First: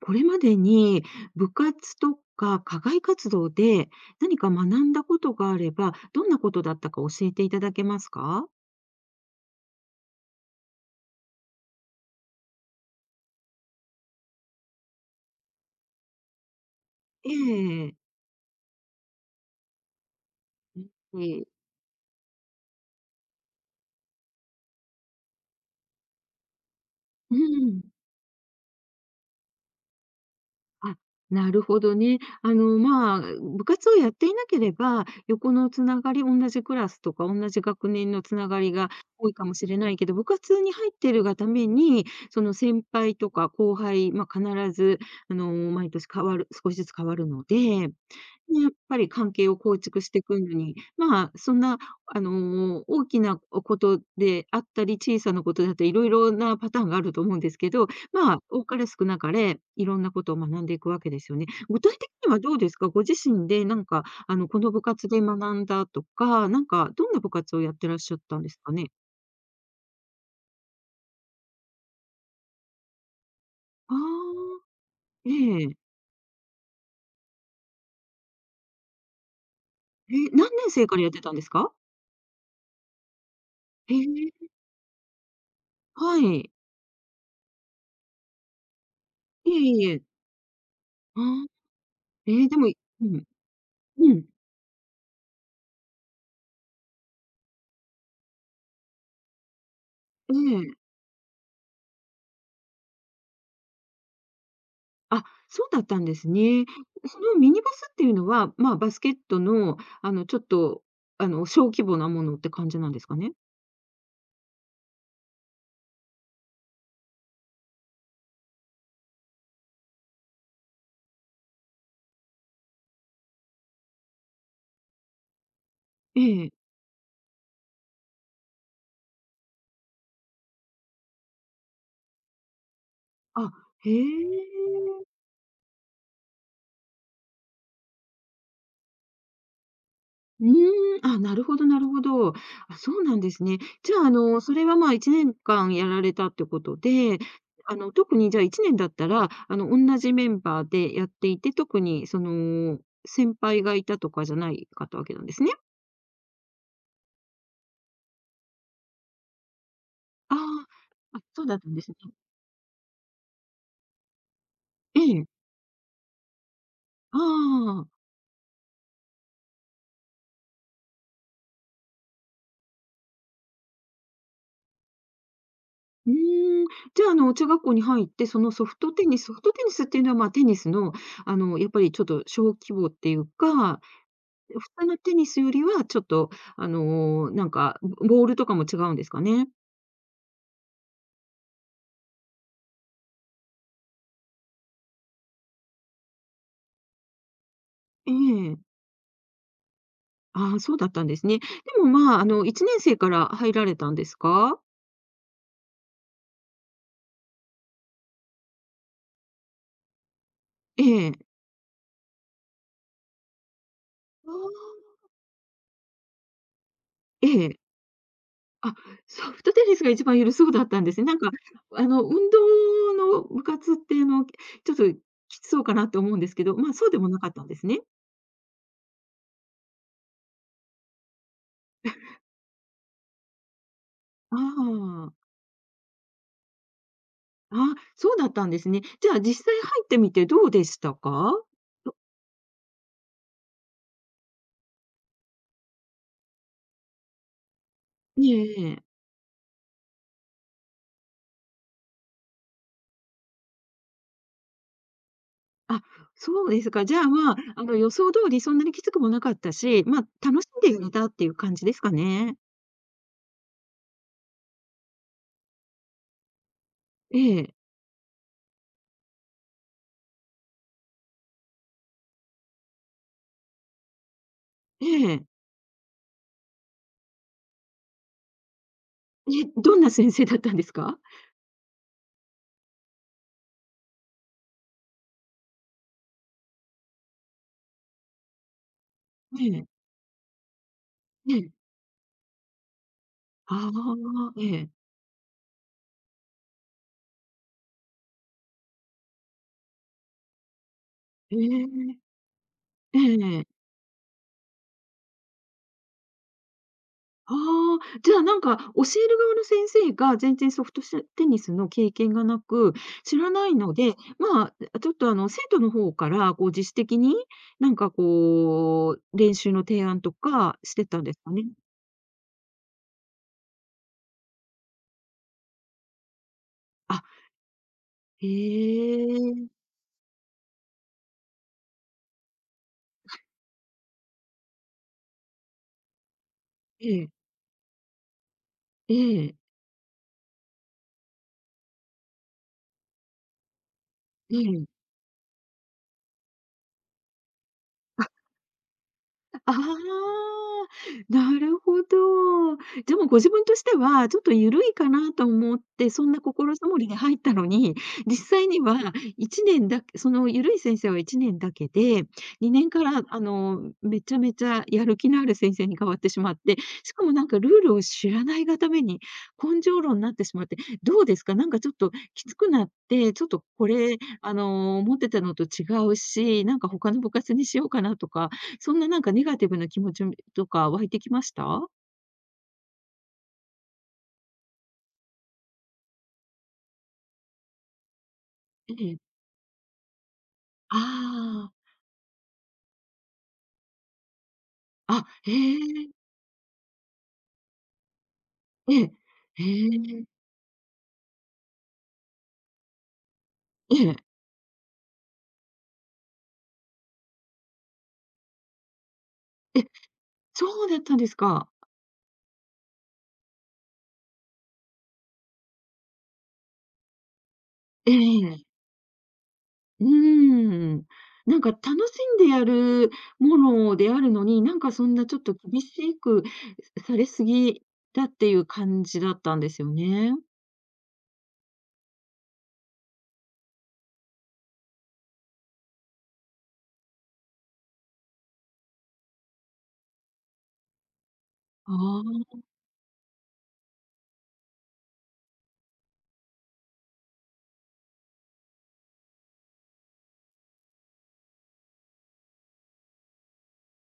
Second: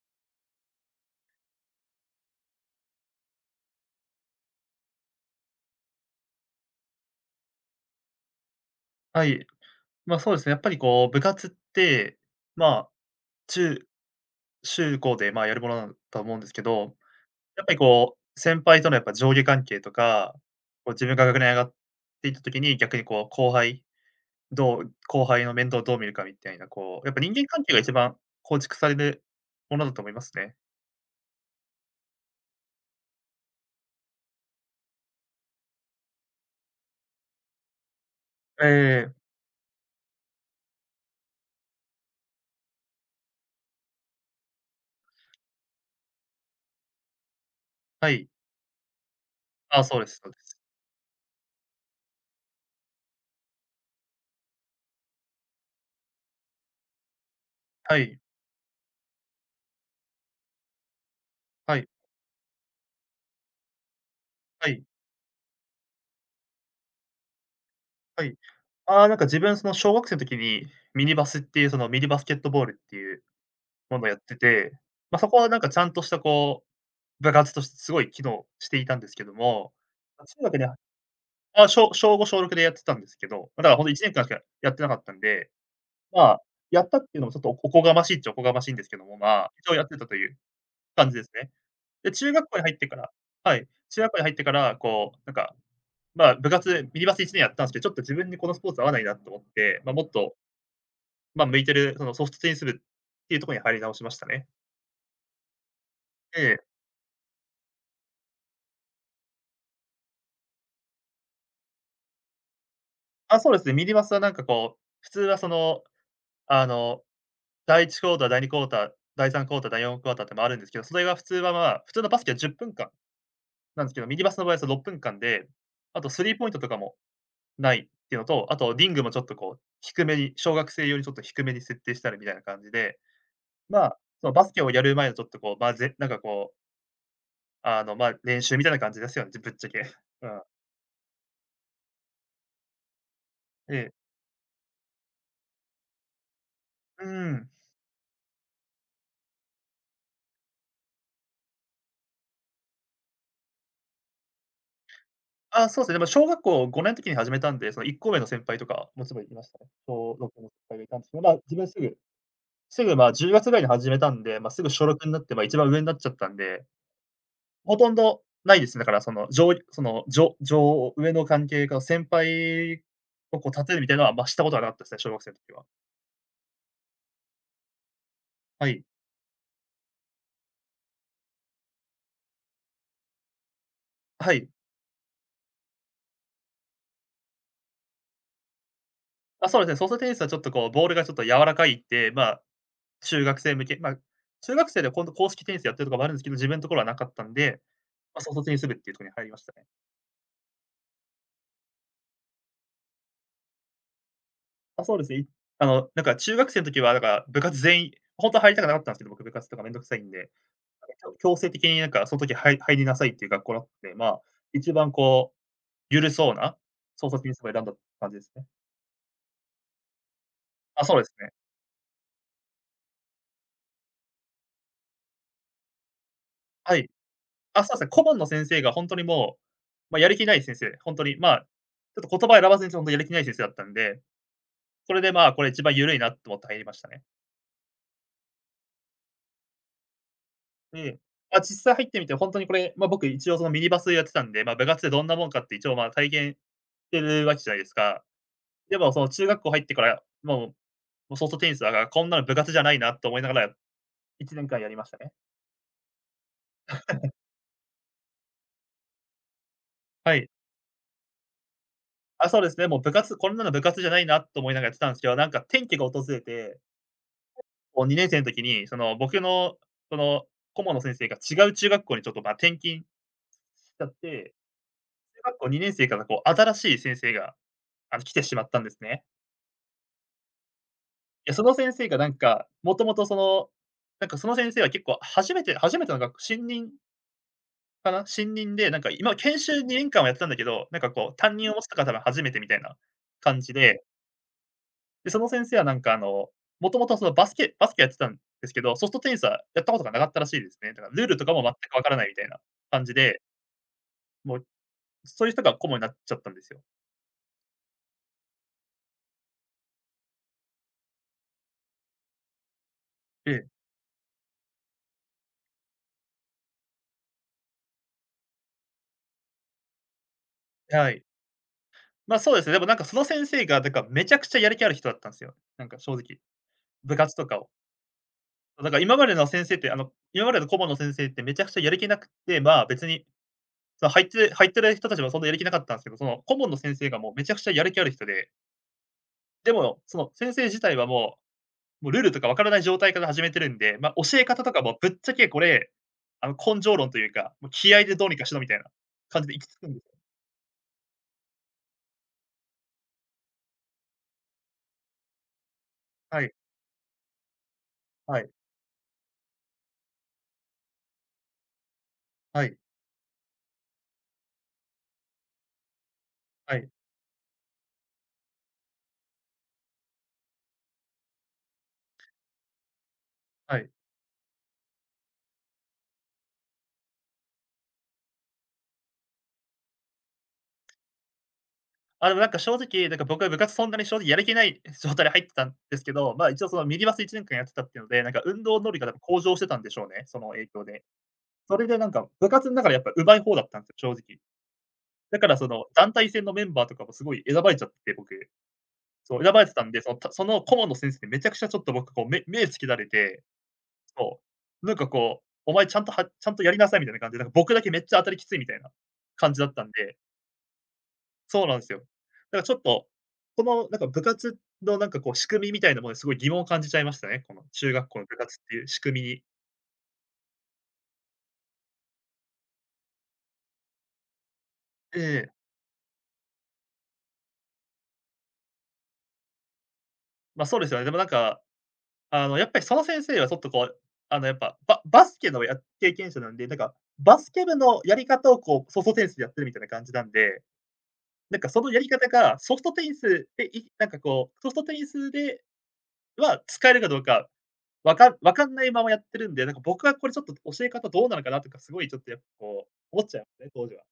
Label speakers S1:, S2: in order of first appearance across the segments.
S1: これまでに部活とか課外活動で何か学んだことがあれば、どんなことだったか教えていただけますか？
S2: はい。ま、そうですね、やっぱりこう部活って、まあ、中中高で、ま、やるものだと思うんですけど、
S1: え
S2: やっぱり
S1: え。
S2: こう、先輩とのやっぱ上下関係とか、こう自分
S1: うん、
S2: が学
S1: え
S2: 年上
S1: え。
S2: がっていった時に、逆にこうどう後輩の面倒をどう見るかみたいな、こう、やっぱ人
S1: う
S2: 間関係が
S1: ん。
S2: 一番構築されるものだと思いますね。
S1: あ、なるほどね。まあ、部活をやっていなければ、横のつながり、同じクラスとか同じ学年のつなが
S2: え
S1: りが
S2: え、
S1: 多いかもしれないけど、部活に入ってるがために、その先輩とか後輩、まあ、必ず毎年変わる少しずつ変わるので
S2: はい。
S1: でやっぱり関係を構
S2: あ、そう
S1: 築
S2: で
S1: し
S2: す
S1: てい
S2: そうで
S1: くの
S2: す。
S1: に、まあ、そんな、大きなことであったり、小さなことだったり、いろいろなパターンがあると思うんですけど、
S2: はい、
S1: まあ、多かれ少なかれ、いろんなことを学んでいくわけですよね。
S2: は
S1: 具
S2: い、
S1: 体的にはどうですか？ご自身でなんか、こ
S2: は
S1: の部
S2: い、
S1: 活で学んだとか、なんか、どんな部活をやってらっしゃっ
S2: はい。
S1: たんですかね？
S2: ああ、なんか自分その小学生の時に、ミニバスっていうそのミニバスケットボールっていう
S1: あ
S2: ものをやって
S1: あ、
S2: て、まあ、そ
S1: え
S2: こはなんかちゃ
S1: え。
S2: んとしたこう、部活としてすごい機能していたんですけども、
S1: え、
S2: ま、中
S1: 何
S2: 学で
S1: 年生からやってたんです
S2: あ、
S1: か？
S2: しょ小5、小6でやってたんですけど、ま、だからほんと
S1: へ
S2: 1年間しか
S1: え、
S2: やってなかったんで、
S1: は
S2: まあ、
S1: い。
S2: やったっていうのもちょっとおこがましいっちゃおこがましいんですけども、ま
S1: い
S2: あ、一
S1: え
S2: 応やっ
S1: い
S2: て
S1: え。
S2: たという感じ
S1: あ
S2: です
S1: あ、
S2: ね。で、中
S1: ええ、
S2: 学
S1: で
S2: 校に
S1: も
S2: 入ってか
S1: う
S2: ら、
S1: ん、
S2: はい、中学
S1: う
S2: 校に
S1: ん、
S2: 入ってから、こう、なんか、まあ、部活ミニバス1年やったんすけど、ちょっと自分にこのスポーツ合わないなと思って、ま、もっ
S1: え
S2: と、
S1: え。
S2: ま、向いてるそのソフトテニス部っていうとこに入り直しましたね。
S1: あ、そうだったんです
S2: ええ。
S1: ね。そのミニバスっていうのは、まあ、バスケットの、ちょっと、小規模なものって感じなんですかね？
S2: あ、そうですね。ミニバスはなんかこう、普通はその、あの、第1クォーター、第2クォーター、第3クォーター、第4クォーターってもあるんですけど、それが普通はまあ、普通のバスケは10分間なんですけど、ミニバスの場合はその6分間で、あと
S1: え
S2: スリーポイ
S1: え。
S2: ントとかもないっていうのと、あとリングもちょっとこう、低めに、小学生用にちょっと低めに設定したりみたいな感じで、
S1: あ、
S2: ま
S1: へ
S2: あ、そのバスケ
S1: え。
S2: をやる前のちょっとこう、まあ、なんかこう、あの、まあ、練習みたいな感じですよね、ぶっちゃけ。うん。
S1: うーん、あ、なるほどなるほど。あ、そうなんですね。
S2: で、
S1: じゃあ、それは、まあ、1年間やられたってこと
S2: う
S1: で、
S2: ん。
S1: 特にじゃあ1年だったら、同じメンバーでやっていて、特にその、先輩がいたとかじゃないかったわけなんですね。
S2: あ、そうですね。でも小学校5年の時に始めたんで、その1校目の先輩とか、もちろんいましたね。小
S1: あ
S2: 6の先輩がいたんですけ
S1: あ、
S2: ど、
S1: あ、
S2: まあ、
S1: そう
S2: 自
S1: だっ
S2: 分
S1: たん
S2: す
S1: です
S2: ぐ
S1: ね。
S2: すぐ、まあ、10月ぐらいに始めたんで、まあ、すぐ初
S1: え
S2: 六になっ
S1: え、
S2: て、まあ、一番上になっちゃったんで、
S1: あ
S2: ほと
S1: あ。
S2: んどないですね。だからその、上の関係が先輩をこう立てるみたいなのは、まあ、したことはなかったですね、小学生の時は。
S1: うーん、じゃあ、中学校に入って、そのソ
S2: は
S1: フ
S2: い。
S1: トテニスっていうのは、まあ、テニスの、やっぱりちょっと小規模っていうか、
S2: はい。
S1: 普通のテニスよりはちょっと、なんか、ボールとかも違うんですか
S2: あ、
S1: ね？
S2: そうですね。ソフトテニスはちょっとこうボールがちょっと柔らかいってまあ、中学生向け、まあ、中学生で今度公式テニスやってるとかもあるんですけど、自分のところはなかったんで、
S1: え
S2: ま、早卒
S1: え。
S2: にすぐっていうところに入りましたね。
S1: ああ、そうだったんですね。でも、まあ、1年生から入られたんですか？
S2: あ、そうですね。あの、なんか中学生の時はなんか部活全員ほんとは入りたくなかったんですけど、僕部活とかめんどくさいんで、なんか
S1: ええ。
S2: 強制的になんかその時、はい入りなさいっていう学校だったんで、まあ、
S1: あ
S2: 一
S1: あ、
S2: 番こう緩そうな総
S1: え
S2: 卒にすを
S1: え。
S2: 選んだ感じですね。
S1: あ、ソフトテニスが一番緩そうだった
S2: あ、
S1: んで
S2: そ
S1: す
S2: うで
S1: ね。
S2: す
S1: なん
S2: ね。
S1: か、運動の部活って、ちょっときつそうかなって思うんですけど、まあ、
S2: は
S1: そ
S2: い。
S1: うでもなかったんで
S2: あ、
S1: す
S2: そうで
S1: ね？
S2: すね、顧問の先生がほんとにもう、ま、やる気ない先生、ほんとに、まあ、ちょっと言葉選ばずにやる気ない先生だったんで、
S1: あ
S2: それで
S1: あ、
S2: まあ、これ一番緩いなと思って入りましたね。
S1: あ、そうだったんですね。じゃあ実際入ってみてどうでし
S2: え
S1: た
S2: え。
S1: か？
S2: ま、実際入っ
S1: と
S2: てみてほんとにこれ、ま、僕一応そのミニバスやってたんで、ま、部活でどんなもんかって一応、ま、体験してるわけじゃないですか。
S1: えええ
S2: で
S1: え。
S2: もその中学校入ってから、もうソフトテニスは、あ、こんなの部活じゃないなと思いながら1年間やりましたね。
S1: あ、そうですか。じゃあ、まあ、予想通りそんなにきつくもなかったし、まあ、
S2: はい。
S1: 楽しんでやれたっていう感じですか
S2: あ、
S1: ね？
S2: そうですね、もう部活こんなの部活じゃないなと思いながらやってたんですけど、なんか転機が訪れて、
S1: ええ、
S2: こう2年生の時に、その僕のその顧問の先生が違う中学校にちょっと、ま、転勤しちゃって、
S1: え
S2: 中
S1: え。
S2: 学校2年生からこう新しい先生が、あの、来てしまったんですね。
S1: え、どんな先生だったんですか？
S2: いや、その先生がなんか、もともとその、なんかその先生は結構初めてのが新任かな？新任で、なんか今研
S1: え
S2: 修
S1: え、
S2: 2年間はやってたんだけど、なんかこう
S1: え
S2: 担任
S1: え。
S2: を持つのが多分初めてみたいな感じ
S1: あ
S2: で、
S1: あ、ええ。
S2: で、その先生はなんかあの、もともとそのバスケやってたんですけど、ソフトテニスはやったことがなかったらしいですね。だからルールとか
S1: え
S2: も全くわから
S1: え、
S2: ないみたいな感じ
S1: え
S2: で、
S1: え。
S2: もうそういう人が顧問になっちゃったんですよ。
S1: ああ、じゃあ、なんか、教える側の先生が全然ソフトテニスの経験がなく、知らな
S2: え
S1: いので、まあ、あ、ちょっと、生徒の方から、こう、自主的に、なんか、こう、練習の提案とかし
S2: え、
S1: て
S2: は
S1: た
S2: い。
S1: んですかね？
S2: ま、そうですね、でもなんかその先生がだからめちゃくちゃやる気ある人だったんですよ。なんか正直。部
S1: あ、
S2: 活とかを
S1: へ
S2: なんから今までの先
S1: え。
S2: 生って、あの、今までの顧問の先生ってめちゃくちゃやる気なくて、まあ、別に、その入ってる人たちはそんなやる気なかったんですけど、その顧問の先
S1: え
S2: 生が
S1: え。
S2: もうめちゃくちゃやる気ある人で、
S1: ええ。
S2: でも、その先生自体はもう、ルールとかわからない状態から始めてるんで、ま、教え
S1: え
S2: 方とか
S1: え。
S2: もぶっちゃけこれ、あの、根性論というか、もう気合でどうにかしろみたいな感じで行き
S1: あ
S2: 着くんですよ。
S1: あ、なるほど。じゃ、もご自分としては、ちょっとゆるいかなと思って、そんな
S2: はい、
S1: 心づもりで入ったのに、実
S2: はい、
S1: 際には1年だけそのゆるい先生は1年だけで、
S2: はい、
S1: 2年から、めちゃめちゃやる気のある先生に変わってしまっ
S2: は
S1: て、
S2: い、
S1: しかもなんかルールを知らないがために、根性論になってしまって、どうですか？なんかちょっときつくなって、ちょっと
S2: は
S1: こ
S2: い。
S1: れ、思ってたのと違うし、なんか他の部活にしようかなとか、そんななんかネガティブな気持ちとか湧いてきました？
S2: あ、でもなんか正直、なんか僕は部活そんなに正直やる気ない状態で入ってたんですけど、まあ、一応そのミニバス1年間やってたっていうので、なんか運動能
S1: え
S2: 力が多分
S1: え。
S2: 向上してたんでしょうね、その影響で。
S1: あ
S2: それでなんか部活の中でやっぱ上手い方だったんですよ、正直。
S1: あ、あ、
S2: だか
S1: へ
S2: らそ
S1: え、
S2: の団体戦のメンバーとかもすごい選ばれちゃって、僕。
S1: ええ、
S2: そう、選ば
S1: へ
S2: れてたんで、その
S1: え、
S2: たその顧問の先生にめちゃくちゃちょっと僕こう、目つけられて、
S1: ええ、
S2: そう、なんかこう、お前ちゃんとやりなさいみたいな感じで、なんか僕だけめっちゃ当たりきついみたいな感じだった
S1: え、
S2: んで、
S1: そうだったんです
S2: そう
S1: か。
S2: なんですよ。だからちょっと、このなんか部活のなんかこう仕組みみたいなものにすごい疑問を感じちゃいましたね。この中学
S1: え
S2: 校の部活っ
S1: え、
S2: ていう仕組みに。
S1: うーん。なんか楽しんでやるものであるのに、なんかそん
S2: え
S1: なちょっ
S2: え。
S1: と厳しくされすぎだっていう感じだったんですよね。
S2: ま、そうですよね。でもなんか、あのやっぱりその先生はちょっとこう、あのやっぱ、バスケの経験者なんで、なんかバスケ部のやり方をこうソフトテニスでやってるみたいな感じなんで、なんかその
S1: あ
S2: やり方
S1: あ。
S2: がソフトテニスでは使えるかどうかわかんないままやってるんで、なんか僕はこれちょっと教え方どうなのかなとか、すごいちょっとやっぱこう、思っちゃいますね、当時は。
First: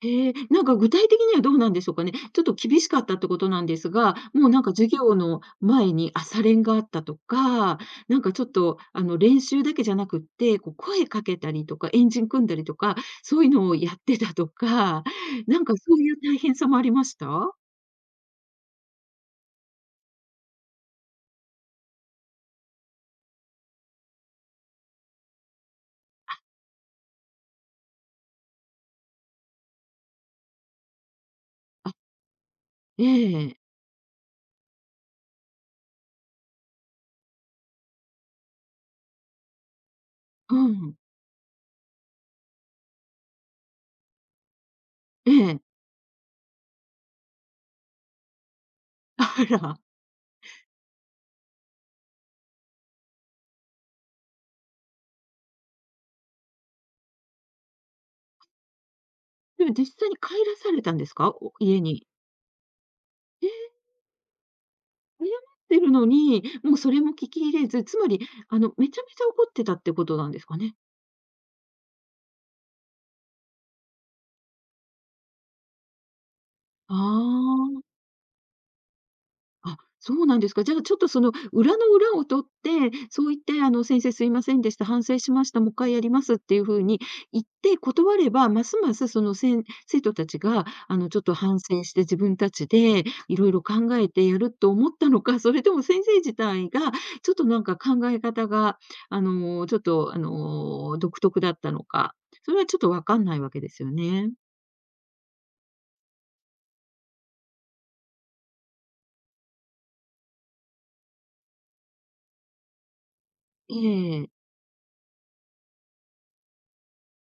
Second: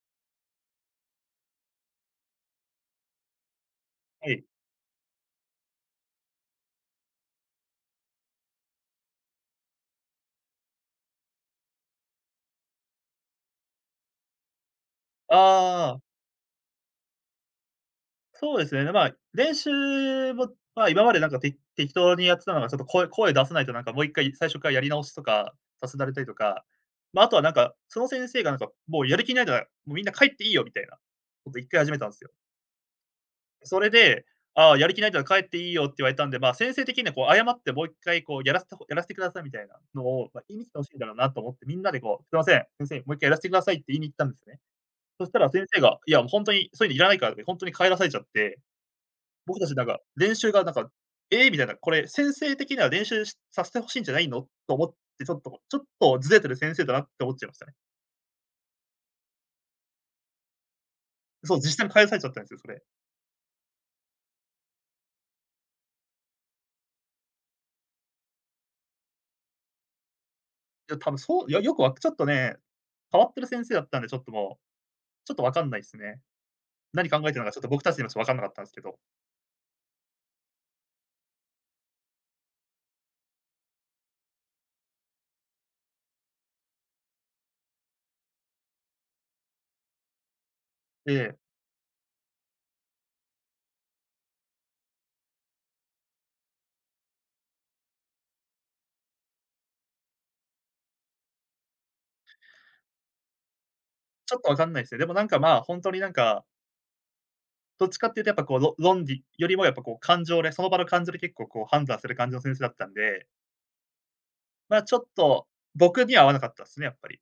S1: へえ、なんか具体的にはどうなんでしょうかね。ちょっと厳しかったってことなんですが、
S2: はい。
S1: もうなんか授業の前に朝練があったとか、なんかちょっとあの練習だけじゃなくって、こう声かけたりとか、エンジン組んだりとか、そういうのをやってたとか、なんか
S2: あ
S1: そう
S2: あ、
S1: いう大変さもありました
S2: そうですね。まあ、練習も、まあ、今まで適当にやってたのが、ちょっと声出さないとなんかもう一回最初からやり直しとかさせられたりとか、まあ、あとはなんか、その先生がなんか、もうやる気ないなら、もうみんな帰っていいよみたいなこと一回始
S1: あ、
S2: めたんですよ。
S1: ええ、
S2: それで、ああ、やる気ないから帰っていいよって言われたんで、まあ、先生的にはこう謝ってもう一回こうやらせてくださいみたいなのを、ま、言いに
S1: う
S2: 来て欲し
S1: ん、
S2: いんだろうなと思って、みんなでこう、すいません、先生、もう一回やらせてくださいって言いに行ったんですね。そ
S1: え
S2: したら
S1: え。
S2: 先生が、いや、もうほんとにそういうのいらないからって、ほんとに帰らされちゃって、
S1: あ
S2: 僕たち
S1: ら、
S2: なんか練習がなんか、ええ、みたいな、これ先生的には練習しさせて欲しいんじゃないのと思って、ちょっとずれてる先生だなって思っちゃいましたね。
S1: でも実際に帰らされたんですかお
S2: そう、実
S1: 家
S2: 際に帰
S1: に。
S2: らされちゃったんですよ、それ。い
S1: ええ、謝ってるのに、もうそれも聞き入れず、つまり、めちゃめちゃ怒ってたってことなんですかね。
S2: や、多分そう、いや、よくわちょっとね、変わってる先生だったんで、ちょっともうちょっとわかんないですね。何考えてるのかちょっ
S1: あ
S2: と僕たちにもちょっとわかんなかったんですけど。
S1: あ、あ、そうなんですか。じゃあ、ちょっとその裏の裏を取って、そう言って、「先生すいませんでした。反省しました。もう一回やります」っていう風に言って断れば、ますますその、生徒たちが、
S2: え
S1: ちょっと
S2: え、
S1: 反省して自分たちでいろいろ考えてやると思ったのか、それとも先生自体がちょっとなんか考え方が、ちょっと、独特だったのか、それはちょっとわかんないわけですよね。
S2: ちょっとわかんないですね。でもなんか、まあ、ほんとになんか、どっちかっていうとやっぱこう、論理よりもやっぱこう感情で、その場の感情で結構こう判断する感じの先生だったんで、
S1: ええ。
S2: ま、ちょっと僕には合わなかったっすね、やっぱり。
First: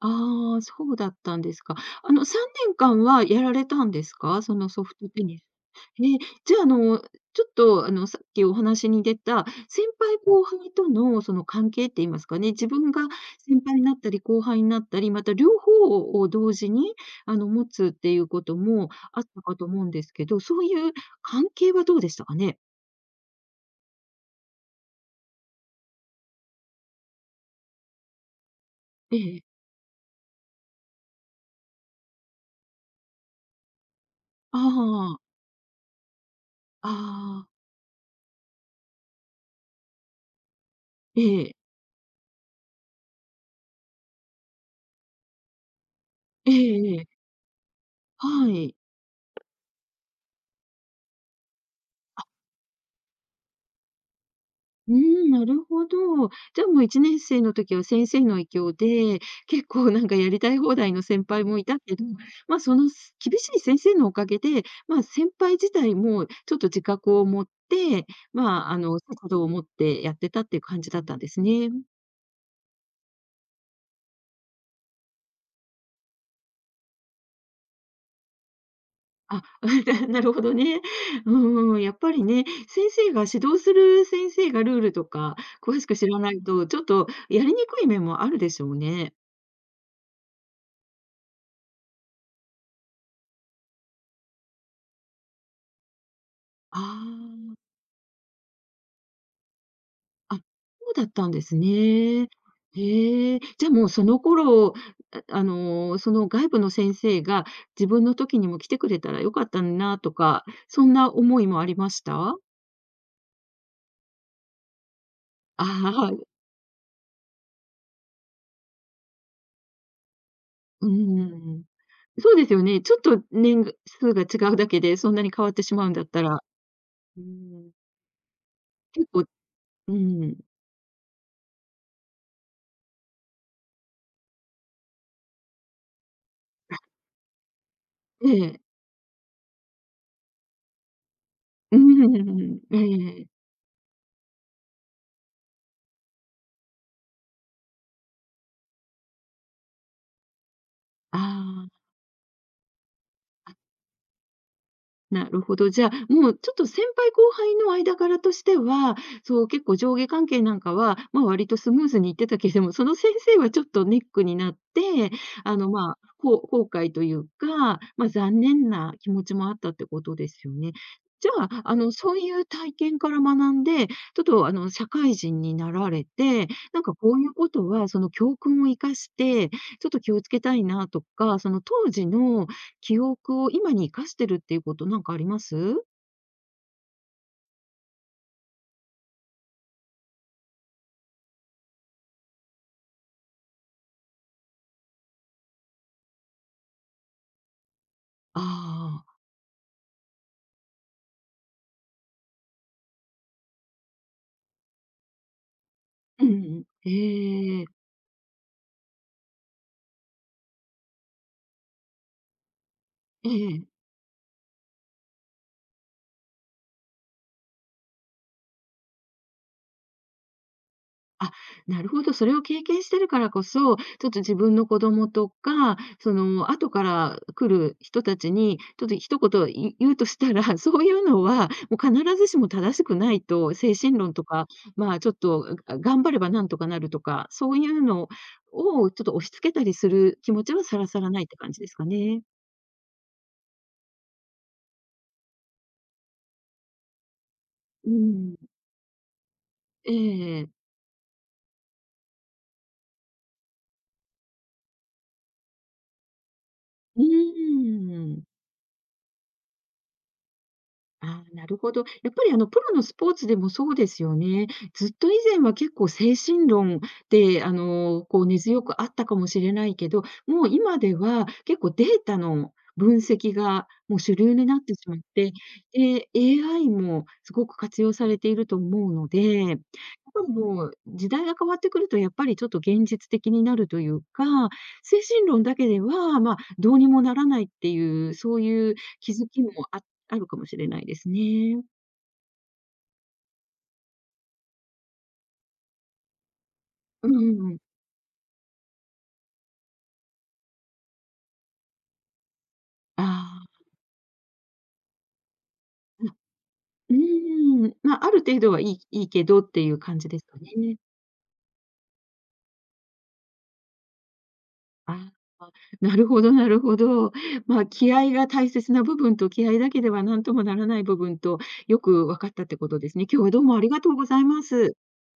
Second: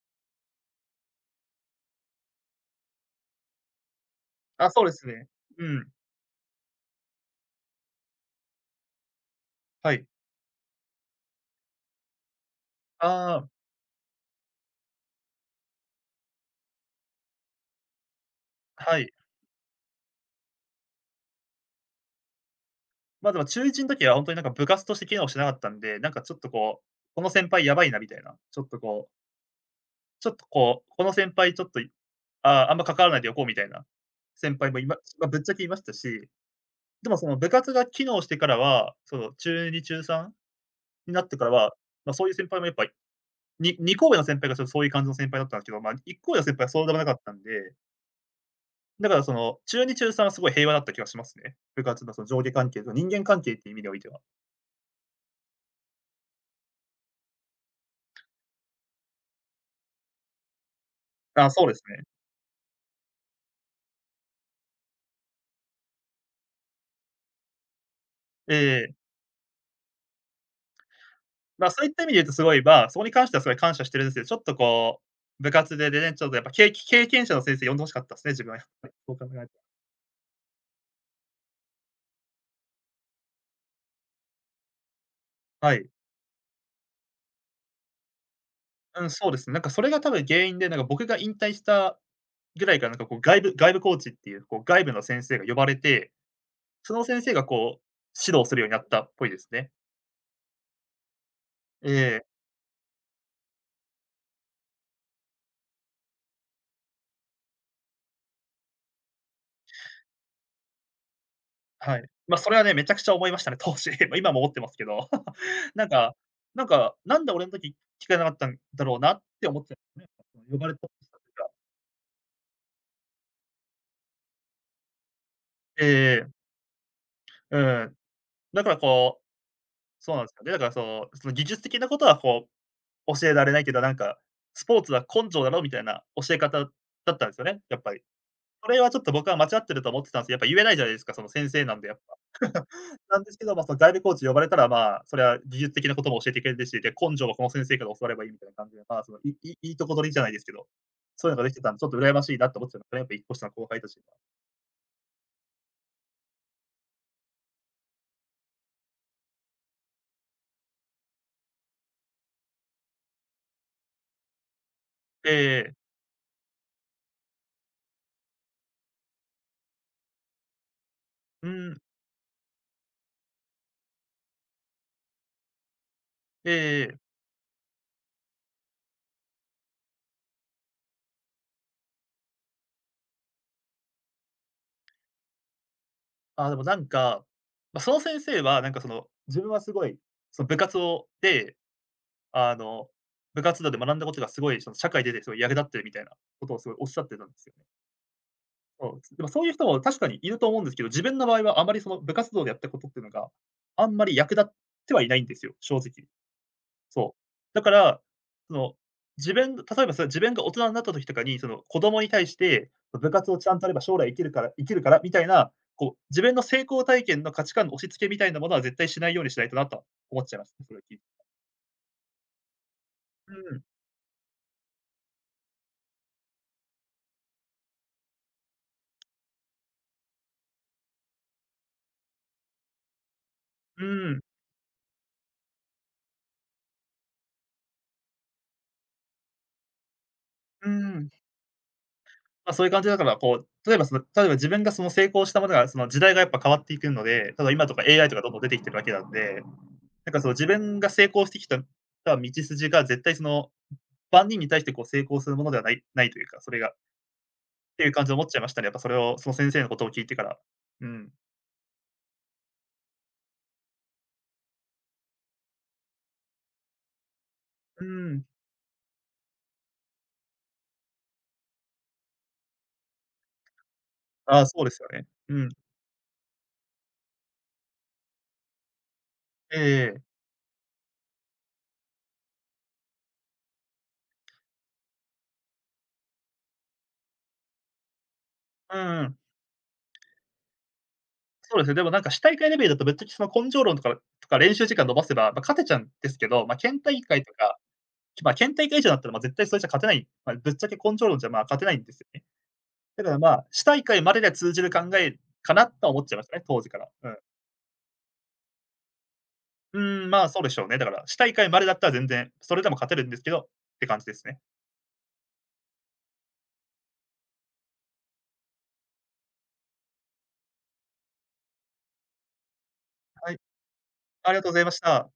S1: ああ、そうだったんですか。3年間はやられたんですか？その
S2: あ、そ
S1: ソ
S2: うで
S1: フ
S2: す
S1: トテ
S2: ね。
S1: ニス。
S2: うん、
S1: ええ、じゃあ、ちょっと、さっきお話に出た、先
S2: はい。
S1: 輩後輩とのその関係って言いますかね、自分が
S2: ああ、
S1: 先輩になったり、後輩になったり、また両方を同時に、持つっていうことも
S2: はい。
S1: あったかと思うんですけど、そういう関係はどうでしたかね？
S2: ま、でも中1ん時はほんとになんか部活として機能してなかったんで、なんかちょっとこう、この先輩やばいなみたいな、ちょっとこう
S1: ええ。
S2: ちょっとこう、この先輩ちょっとああ、あんま関わらないでおこうみたいな先
S1: あ
S2: 輩もいまま、
S1: あ、
S2: ぶっちゃけいましたし、でもその
S1: ああ、
S2: 部活が機能してからは、その中2、中3に
S1: え
S2: なってから
S1: え、
S2: は、ま、そういう先輩もやっぱ、に2校上の先輩がちょっとそういう感じの先輩だったんですけど、ま、1校上の
S1: え
S2: 先輩はそうで
S1: え
S2: も
S1: え
S2: なかっ
S1: え、
S2: たんで、
S1: はい。
S2: だからその中2、中3はすごい平和だった気がしますね。部活のその上下関係と人間関係っていう意味においては。
S1: うーん、なるほど。じゃあもう1年生の時は先生の影響で、結構なんかやりたい放題の先輩
S2: あ、
S1: も
S2: そ
S1: い
S2: うで
S1: た
S2: す
S1: け
S2: ね。
S1: ど、ま、あその厳しい先生のおかげで、ま、あ先輩自体もちょっと自覚を持って、まあ、
S2: ええ、
S1: 節度を持ってやってたっていう感じだったんです
S2: ま、
S1: ね。
S2: そういった意味で言うとすごい、ま、そこに関してはすごい感謝してるんですけど、ちょっとこう、部活ででね、ちょっとやっぱけいき経験者の先生呼んで欲しかったですね、自分はやっぱり、そう考え
S1: あ、
S2: ると。
S1: なるほどね。ううん、やっぱりね、先生が指導する先生がルールとか
S2: は
S1: 詳し
S2: い。
S1: く知らないと、ちょっとやりにくい面もあるでしょう
S2: うん、
S1: ね。
S2: そうですね。なんかそれが多分原因で、なんか僕が引退したぐらいから、なんかこう外部コーチっていう、こう外部の先生が呼ばれて、
S1: あ
S2: その先生が
S1: あ。
S2: こう、指導するようになったっぽいですね。
S1: あ、そうだったんです
S2: ええ、
S1: ね。へえ。じゃあもうその頃、その外部の先生が自分の時にも来てくれたら良かったなとか、そんな思いもありま
S2: は
S1: し
S2: い。
S1: た？
S2: まあ、それはね、めちゃくちゃ思いましたね、当時。ま、今も思ってますけど。なん
S1: あ
S2: か
S1: あ、
S2: なんか、なんで俺の時聞かなかったんだろうなって思ってたんですね。呼ばれた
S1: うん。そうですよね。ちょっと数が違うだけで、そんなに変わってし
S2: え
S1: まうんだった
S2: ええ。
S1: ら。う
S2: う
S1: ん。
S2: ん。だから
S1: 結
S2: こう
S1: 構う
S2: そうなんです
S1: ん。
S2: よね。だからそうその技術的なことは教えられないけど、なんか、スポーツは根性だろみたいな教え方だったんですよね、やっぱり。
S1: ええ。
S2: それはちょっと僕は間違ってると思ってたんですけど、やっぱ言えないじゃないですか、その先生な
S1: ん
S2: んでやっぱ。
S1: ううん。
S2: な
S1: え
S2: ん
S1: え。
S2: ですけど、まあ、その外部コーチ呼ばれたら、まあ、それは技術的なことも教えてくれるし、で、根性はこの先生から教わればいいみたいな感じで、まあ、その、いいとこ取りじゃないですけど、そういうのができて
S1: あ
S2: たんで、
S1: あ。
S2: ちょっと羨ましいなって思ってたんですね、やっぱ一歩下の後輩たちには。
S1: なるほど。じゃあ、もうちょっと先輩後輩の間柄としては、そう、結構上下関係なんかは、まあ、割とスムーズにいってたけれども、その先生はちょっとネックになって、
S2: ええ、
S1: まあ、こう後悔というか、まあ、残念な気持ちもあったってことですよね。じゃ
S2: う
S1: あ、
S2: ん、
S1: そういう体験から学んで、ちょっと、社会人になられて、
S2: え
S1: なん
S2: え
S1: か
S2: え。
S1: こういうことは、その教訓を生かして、ちょっと気をつけたいなとか、その当時の記憶を今に生かしてるっていうことなんかあります？
S2: ああ、でもなんか、ま、その先生は、なんかその、自分はすごい、その部活をであの、部活動で学んだことがすごい、その社会出てすごい役立ってるみたいなことをすごいおっしゃってたんですよね。そ
S1: ああ
S2: う、でもそういう人も確かにいると思うんですけど、自分の場合はあまりその部活動でやったことっていうのが、あんまり役立ってはいないんですよ、正直。
S1: ー、うんうん。
S2: そう。
S1: え
S2: だ
S1: え、
S2: から、その、自分例えばそれ自分が大人になった時とかに、その子供に対して、部
S1: え
S2: 活をちゃんとやれば
S1: え。
S2: 将来生きるから生きるからみたいな、こう、自分の成功体験の価値観の押し付けみたいなものは絶対しないようにしないとなと思っちゃいますね、それを聞いて。
S1: あ、なるほど、それを経験してるから
S2: う
S1: こ
S2: ん、
S1: そ、ちょっと自分の子供とか、その後から来る人たちに、ちょっと一言言うとしたら、そういうのは、もう必ずしも正しくないと、精
S2: う
S1: 神論
S2: ん、
S1: とか、まあ、ちょっと、頑張ればなんとかなるとか、そういうのをちょっと押し付けたりする気持ちは
S2: う
S1: さらさら
S2: ん。
S1: ないって感じですかね。
S2: ま、そういう感じだから、こう、例えば自分がその成功したものが、その時代がやっぱ変わっていくので、ただ今とか
S1: う
S2: AI とかどん
S1: ん、
S2: どん出てきてるわけなんで、
S1: え
S2: なんかその自
S1: え。
S2: 分が成功してきた道筋が絶対その、万人に対してこう成功するものではないというか、それがっ
S1: うー
S2: ていう感じを
S1: ん。
S2: 思っちゃいましたね。やっぱそれを、その先生のことを聞いてから。うん。
S1: ああ、なるほど。やっぱりプロのスポーツでもそうですよね。ずっと以前は結構精神論で、
S2: うー
S1: こ
S2: ん。
S1: う根強くあったかもしれないけど、もう今では結構データの分析がもう主流
S2: ああ、
S1: になっ
S2: そうで
S1: て
S2: すよ
S1: しまっ
S2: ね。
S1: て、
S2: うん。
S1: で、AI もすごく活用されていると思うので、やっ
S2: ええええ。
S1: ぱりもう時代が変わってくるとやっぱりちょっと現実的になるというか、精神論だけでは、まあ、どうにもならないっていう、そういう
S2: うんう
S1: 気
S2: ん。
S1: づきもあるかもしれないです
S2: そう
S1: ね。
S2: ですね、でもなんか、市大会レベルだとぶっちゃけその根性論とか練習時間延ばせば、ま、勝てちゃうんですけど、ま、県大
S1: う
S2: 会とか
S1: ん
S2: まあ、県大会以上だったら、ま、絶対それじゃ勝てない、まあ、ぶっちゃけ根性論じゃ、ま、勝てないんですよね。だ
S1: あ
S2: からまあ、
S1: あ、
S2: 市大会までで通じる考えかなとは思
S1: う
S2: っ
S1: ん、
S2: ちゃいましたね、当時から。うん。
S1: まあ、ある程度はいいけどっていう
S2: う
S1: 感
S2: ー
S1: じ
S2: ん、
S1: で
S2: ま
S1: す
S2: あ、
S1: か
S2: そうでしょう
S1: ね。
S2: ね。だから、市大会までだったら全然、それでも勝てるんですけどって感じですね。
S1: ああ、なるほどなるほど。まあ、気合が大切な部分と、気合だけでは何ともならない部分と、よく分かったってことですね。今日は
S2: はい、
S1: どうもありがとうござい
S2: ありが
S1: ま
S2: とうございま
S1: す。
S2: した。